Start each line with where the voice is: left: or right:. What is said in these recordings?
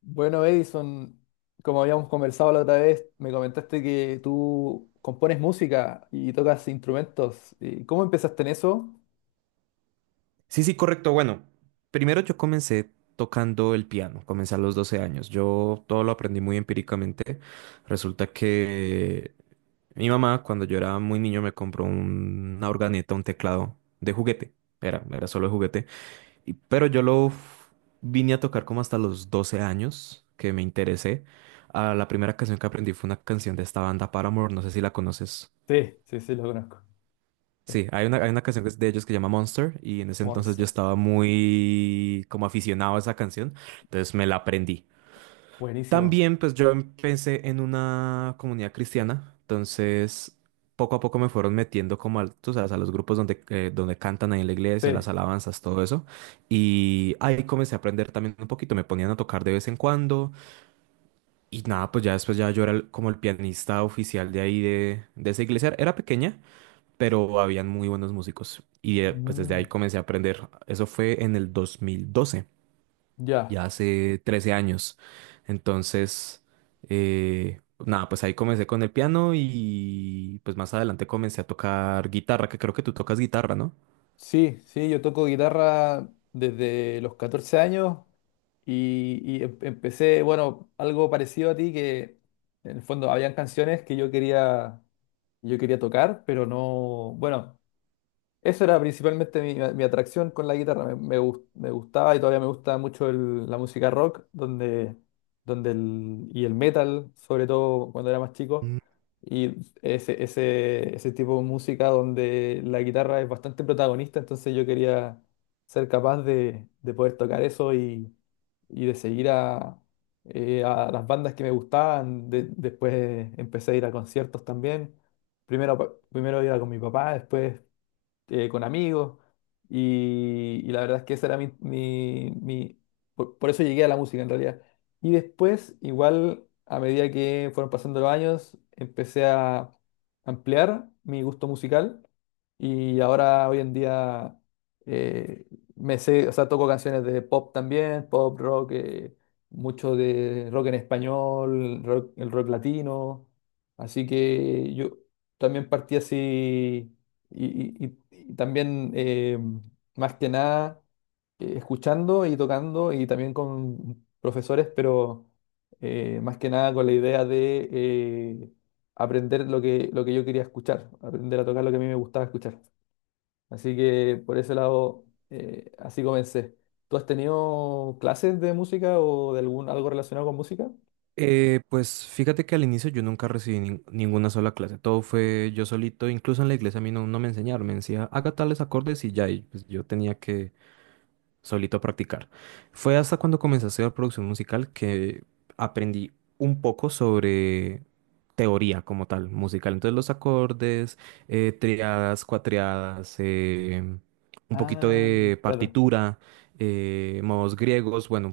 left: Bueno, Edison, como habíamos conversado la otra vez, me comentaste que tú compones música y tocas instrumentos. ¿Y cómo empezaste en eso?
right: Sí, sí, correcto. Bueno, primero yo comencé tocando el piano, comencé a los 12 años. Yo todo lo aprendí muy empíricamente. Resulta que mi mamá, cuando yo era muy niño, me compró una organeta, un teclado de juguete. Era solo de juguete. Y- pero yo lo f- Vine a tocar como hasta los 12 años que me interesé. Ah, la primera canción que aprendí fue una canción de esta banda, Paramore. No sé si la conoces.
left: Sí, sí, sí, lo conozco. Sí,
right: Sí, hay una canción que es de ellos que se llama Monster y en ese entonces yo
left: Monster.
right: estaba muy como aficionado a esa canción, entonces me la aprendí.
left: Buenísimo.
right: También pues yo empecé en una comunidad cristiana, entonces poco a poco me fueron metiendo tú sabes, a los grupos donde, donde cantan ahí en la iglesia,
left: Sí.
right: las alabanzas, todo eso. Y ahí comencé a aprender también un poquito, me ponían a tocar de vez en cuando y nada, pues ya después ya yo era como el pianista oficial de ahí de esa iglesia, era pequeña pero habían muy buenos músicos. Y pues desde ahí
left: Mm,
right: comencé a aprender. Eso fue en el 2012,
left: ya.
right: ya hace 13 años. Entonces, nada, pues ahí comencé con el piano y pues más adelante comencé a tocar guitarra, que creo que tú tocas guitarra, ¿no?
left: Sí, sí, yo toco guitarra desde los 14 años y, empecé, bueno, algo parecido a ti, que en el fondo habían canciones que yo quería tocar, pero no, bueno. Eso era principalmente mi atracción con la guitarra. Me gustaba y todavía me gusta mucho la música rock donde, el metal, sobre todo cuando era más chico.
right: Mm.
left: Y ese tipo de música donde la guitarra es bastante protagonista, entonces yo quería ser capaz de poder tocar eso y de seguir a las bandas que me gustaban. Después empecé a ir a conciertos también. Primero, primero iba con mi papá, después con amigos. Y la verdad es que esa era por eso llegué a la música en realidad. Y después, igual, a medida que fueron pasando los años, empecé a ampliar mi gusto musical y ahora hoy en día eh, o sea, toco canciones de pop también, pop, rock, mucho de rock en español, el rock latino. Así que yo también partí así y, y también, más que nada, escuchando y tocando y también con profesores, pero más que nada con la idea de aprender lo que yo quería escuchar, aprender a tocar lo que a mí me gustaba escuchar. Así que por ese lado, así comencé. ¿Tú has tenido clases de música o de algún algo relacionado con música?
right: Pues fíjate que al inicio yo nunca recibí ninguna sola clase, todo fue yo solito, incluso en la iglesia a mí no me enseñaron, me decía haga tales acordes y ya, y pues yo tenía que solito a practicar. Fue hasta cuando comencé a hacer producción musical que aprendí un poco sobre teoría como tal, musical. Entonces los acordes, triadas, cuatriadas, un poquito
left: Ah,
right: de
left: claro.
right: partitura, modos griegos, bueno.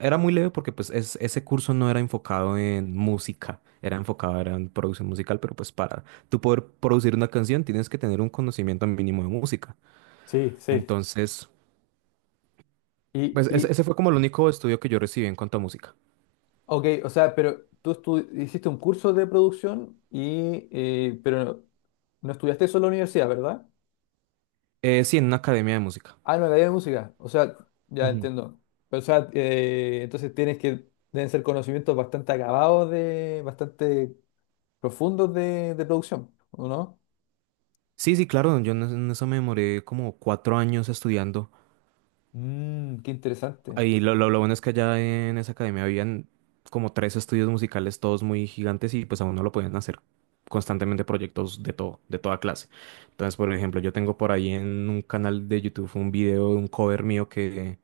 right: Era muy leve porque pues ese curso no era enfocado en música, era enfocado era en producción musical, pero pues para tú poder producir una canción tienes que tener un conocimiento mínimo de música.
left: Sí, sí.
right: Entonces,
left: ¿Y,
right: pues
left: y,
right: ese fue como el único estudio que yo recibí en cuanto a música.
left: Ok, o sea, pero tú hiciste un curso de producción y pero no estudiaste solo en la universidad, ¿verdad?
right: Sí, en una academia de música.
left: Ah, no, en la de música. O sea, ya
right: Ujú.
left: entiendo. Pero, o sea, entonces tienes que deben ser conocimientos bastante acabados de, bastante profundos de producción, ¿o no?
right: Sí, sí, claro, yo en eso me demoré como cuatro años estudiando.
left: Mm, qué interesante.
right: Ahí lo bueno es que allá en esa academia habían como tres estudios musicales, todos muy gigantes, y pues a uno lo podían hacer constantemente proyectos de todo, de toda clase. Entonces, por ejemplo, yo tengo por ahí en un canal de YouTube un video de un cover mío que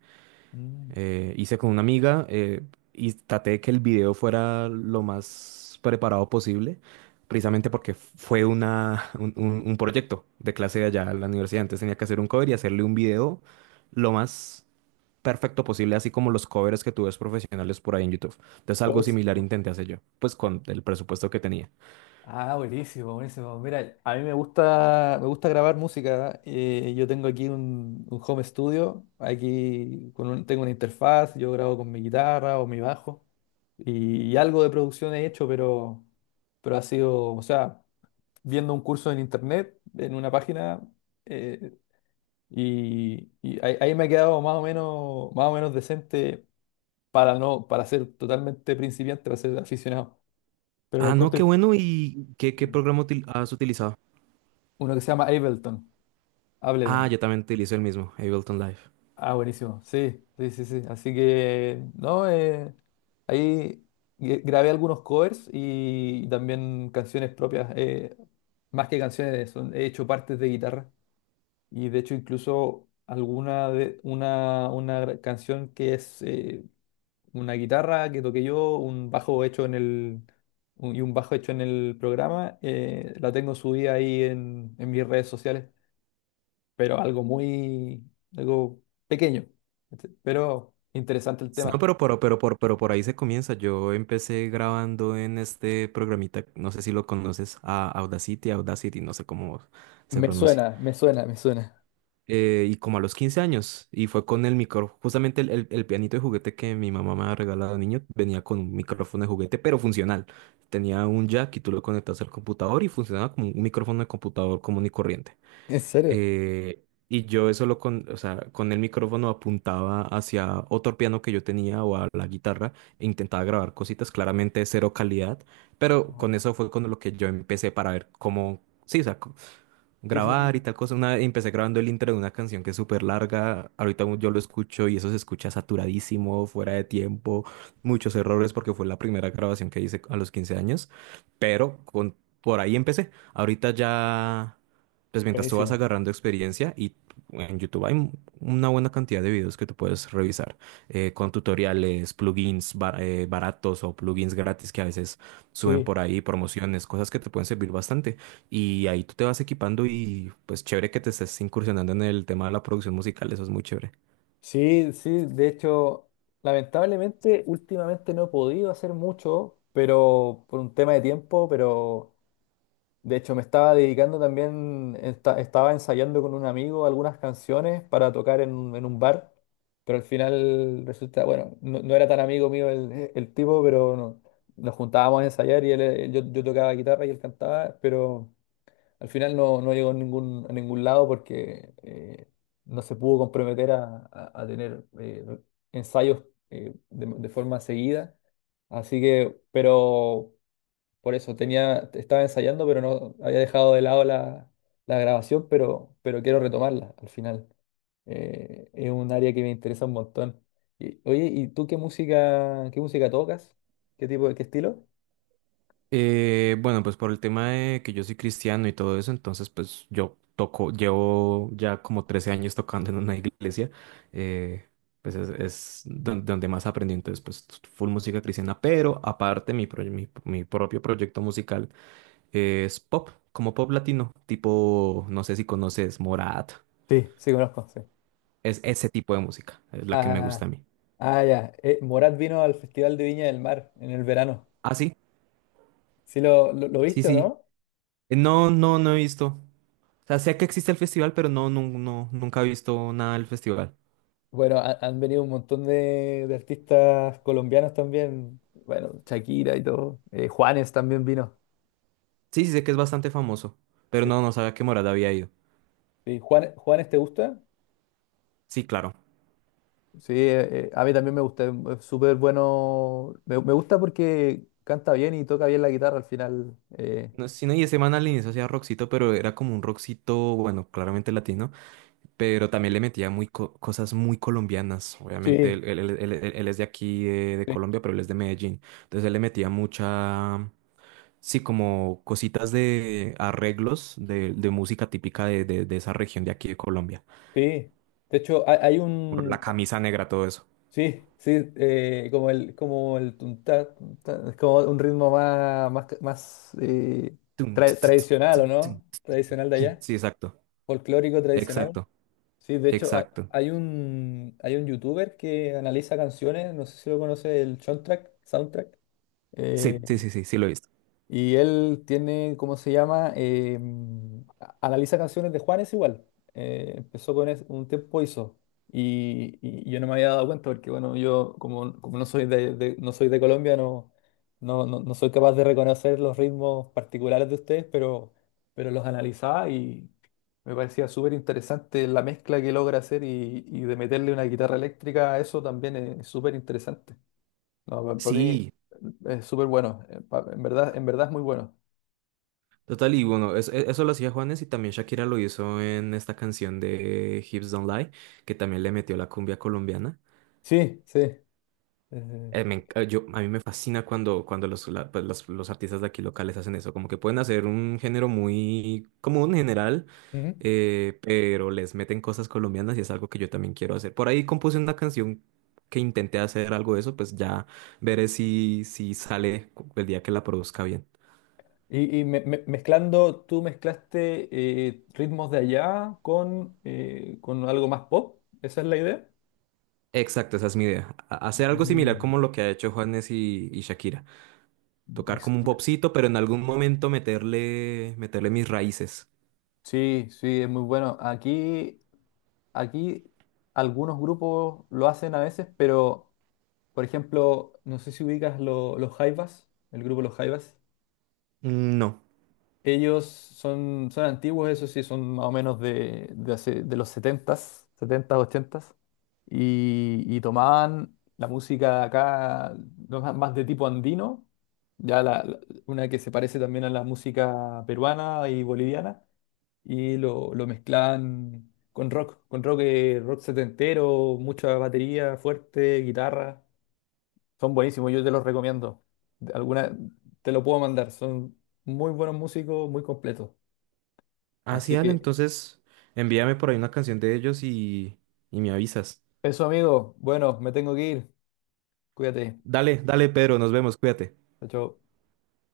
left: Mm.
right: hice con una amiga y traté de que el video fuera lo más preparado posible, precisamente porque fue un proyecto de clase de allá en la universidad. Entonces tenía que hacer un cover y hacerle un video lo más perfecto posible, así como los covers que tú ves profesionales por ahí en YouTube. Entonces algo similar intenté hacer yo, pues con el presupuesto que tenía.
left: Ah, buenísimo, buenísimo. Mira, a mí me gusta grabar música. Yo tengo aquí un home studio, aquí con tengo una interfaz, yo grabo con mi guitarra o mi bajo y algo de producción he hecho, pero ha sido, o sea, viendo un curso en internet, en una página, eh, y ahí, ahí me ha quedado más o menos decente para no, para ser totalmente principiante, para ser aficionado. Pero lo
right: Ah, no,
left: encuentro
right: qué bueno. ¿Y qué, qué
left: Mm,
right: programa has utilizado?
left: uno que se llama Ableton.
right: Ah,
left: Ableton.
right: yo también utilizo el mismo, Ableton Live.
left: Ah, buenísimo. Sí, sí, sí, sí. Así que, no, ahí grabé algunos covers y también canciones propias. Más que canciones, son, he hecho partes de guitarra. Y de hecho, incluso alguna de, una, canción que es una guitarra que toqué yo, un bajo hecho en el, y un bajo hecho en el programa, la tengo subida ahí en mis redes sociales. Pero algo muy, algo pequeño, este, pero interesante el
right: No,
left: tema.
right: pero por ahí se comienza. Yo empecé grabando en este programita, no sé si lo conoces, a Audacity, no sé cómo se
left: Me
right: pronuncia.
left: suena, me suena, me suena.
right: Y como a los 15 años, y fue con el micrófono, justamente el pianito de juguete que mi mamá me ha regalado de niño, venía con un micrófono de juguete, pero funcional. Tenía un jack y tú lo conectas al computador y funcionaba como un micrófono de computador común y corriente.
left: ¿En serio?
right: Eh, y yo eso o sea, con el micrófono apuntaba hacia otro piano que yo tenía o a la guitarra e intentaba grabar cositas, claramente de cero calidad, pero con
left: Ajá.
right: eso fue con lo que yo empecé para ver cómo, sí, o sea,
left: Sí, sí,
right: grabar
left: sí.
right: y tal cosa. Una vez empecé grabando el intro de una canción que es súper larga. Ahorita yo lo escucho y eso se escucha saturadísimo, fuera de tiempo, muchos errores porque fue la primera grabación que hice a los 15 años. Pero con, por ahí empecé. Ahorita ya, pues mientras tú vas
left: Buenísimo.
right: agarrando experiencia y en YouTube una buena cantidad de videos que tú puedes revisar con tutoriales, baratos o plugins gratis que a veces suben
left: Sí,
right: por ahí, promociones, cosas que te pueden servir bastante. Y ahí tú te vas equipando y pues chévere que te estés incursionando en el tema de la producción musical, eso es muy chévere.
left: sí, sí. De hecho, lamentablemente, últimamente no he podido hacer mucho, pero por un tema de tiempo, pero de hecho, me estaba dedicando también, estaba ensayando con un amigo algunas canciones para tocar en un bar, pero al final resulta, bueno, no, no era tan amigo mío el tipo, pero nos juntábamos a ensayar y él, yo, yo tocaba guitarra y él cantaba, pero al final no, no llegó a ningún lado porque no se pudo comprometer a, a tener ensayos de forma seguida. Así que, pero por eso tenía, estaba ensayando, pero no había dejado de lado la, la grabación, pero quiero retomarla al final. Es un área que me interesa un montón. Y, oye, ¿y tú qué música tocas? ¿Qué tipo de, qué estilo?
right: Bueno, pues por el tema de que yo soy cristiano y todo eso, entonces pues yo toco, llevo ya como 13 años tocando en una iglesia, eh, pues es donde más aprendí, entonces pues full música cristiana, pero aparte mi propio proyecto musical es pop, como pop latino, tipo, no sé si conoces Morat,
left: Sí, sí conozco, sí.
right: es ese tipo de música, es la que me gusta
left: Ah,
right: a mí.
left: ah, ya. Morat vino al Festival de Viña del Mar en el verano.
right: ¿Así?
left: ¿Sí lo
right: Sí,
left: viste o
right: sí.
left: no?
right: No, no, no he visto. O sea, sé que existe el festival, pero no, no, no, nunca he visto nada del festival.
left: Bueno, han venido un montón de artistas colombianos también. Bueno, Shakira y todo. Juanes también vino.
right: Sí, sí, sé que es bastante famoso, pero no, no sabía que Morada había ido.
left: Sí, Juan, ¿Juanes te gusta?
right: Sí, claro.
left: Sí, a mí también me gusta, es súper bueno. Me gusta porque canta bien y toca bien la guitarra al final. Eh,
right: No, sí, no, y ese man al inicio hacía rockcito, pero era como un rockcito, bueno, claramente latino, pero también le metía cosas muy colombianas. Obviamente,
left: sí,
right: él es de aquí, de
left: sí,
right: Colombia, pero él es de Medellín. Entonces, él le metía mucha... Sí, como cositas de arreglos de música típica de esa región de aquí de Colombia.
left: sí. De hecho, hay
right: La
left: un.
right: camisa negra, todo eso.
left: Sí, sí, como el tuntá, tuntá, es como un ritmo más, más, más
right: Tum, tss, tss, tss,
left: tradicional,
right: tum,
left: ¿o
right: tum,
left: no? Tradicional de
right: tum.
left: allá,
right: Sí, exacto,
left: folclórico tradicional.
right: exacto,
left: Sí, de hecho,
right: exacto.
left: hay un youtuber que analiza canciones, no sé si lo conoce, el soundtrack, soundtrack. Eh,
right: Sí, sí, sí, sí, sí lo he visto.
left: y él tiene, ¿cómo se llama? Analiza canciones de Juanes igual. Empezó con un tiempo hizo. Y yo no me había dado cuenta porque, bueno, yo como, como no soy de, no soy de Colombia, no, no, no, no soy capaz de reconocer los ritmos particulares de ustedes, pero los analizaba y me parecía súper interesante la mezcla que logra hacer y de meterle una guitarra eléctrica a eso también es súper interesante. No, para mí
right: Sí,
left: es súper bueno. En verdad es muy bueno.
right: total, y bueno, eso, eso lo hacía Juanes y también Shakira lo hizo en esta canción de Hips Don't Lie, que también le metió la cumbia colombiana.
left: Sí, sí. Eh,
right: Yo, a mí me fascina cuando, cuando pues, los artistas de aquí locales hacen eso, como que pueden hacer un género muy común en general,
left: ujú.
right: pero les meten cosas colombianas y es algo que yo también quiero hacer. Por ahí compuse una canción que intenté hacer algo de eso, pues ya veré si, si el día que la produzca bien.
left: Y y mezclando, tú mezclaste ritmos de allá con algo más pop. ¿Esa es la idea?
right: Exacto, esa es mi idea. Hacer algo similar
left: Mm.
right: como lo que ha hecho Juanes y Shakira. Tocar
left: Ex-
right: como un popcito, pero en algún momento meterle mis raíces.
left: Sí, sí, es muy bueno. Aquí, aquí algunos grupos lo hacen a veces, pero por ejemplo, no sé si ubicas los Jaivas, el grupo Los Jaivas.
right: Mm. No.
left: Ellos son, son antiguos, eso sí, son más o menos de, de los setentas setentas ochentas y tomaban la música acá no, más más de tipo andino, ya la, una que se parece también a la música peruana y boliviana, y lo mezclaban con rock, rock setentero, mucha batería fuerte, guitarra, son buenísimos, yo te los recomiendo. Alguna, te lo puedo mandar, son muy buenos músicos, muy completos.
right: Ah, sí,
left: Así
right: dale,
left: que
right: entonces envíame por ahí una canción de ellos y me avisas.
left: eso, amigo. Bueno, me tengo que ir. Cuídate.
right: Dale, dale, Pedro, nos vemos, cuídate.
left: Chao, chao.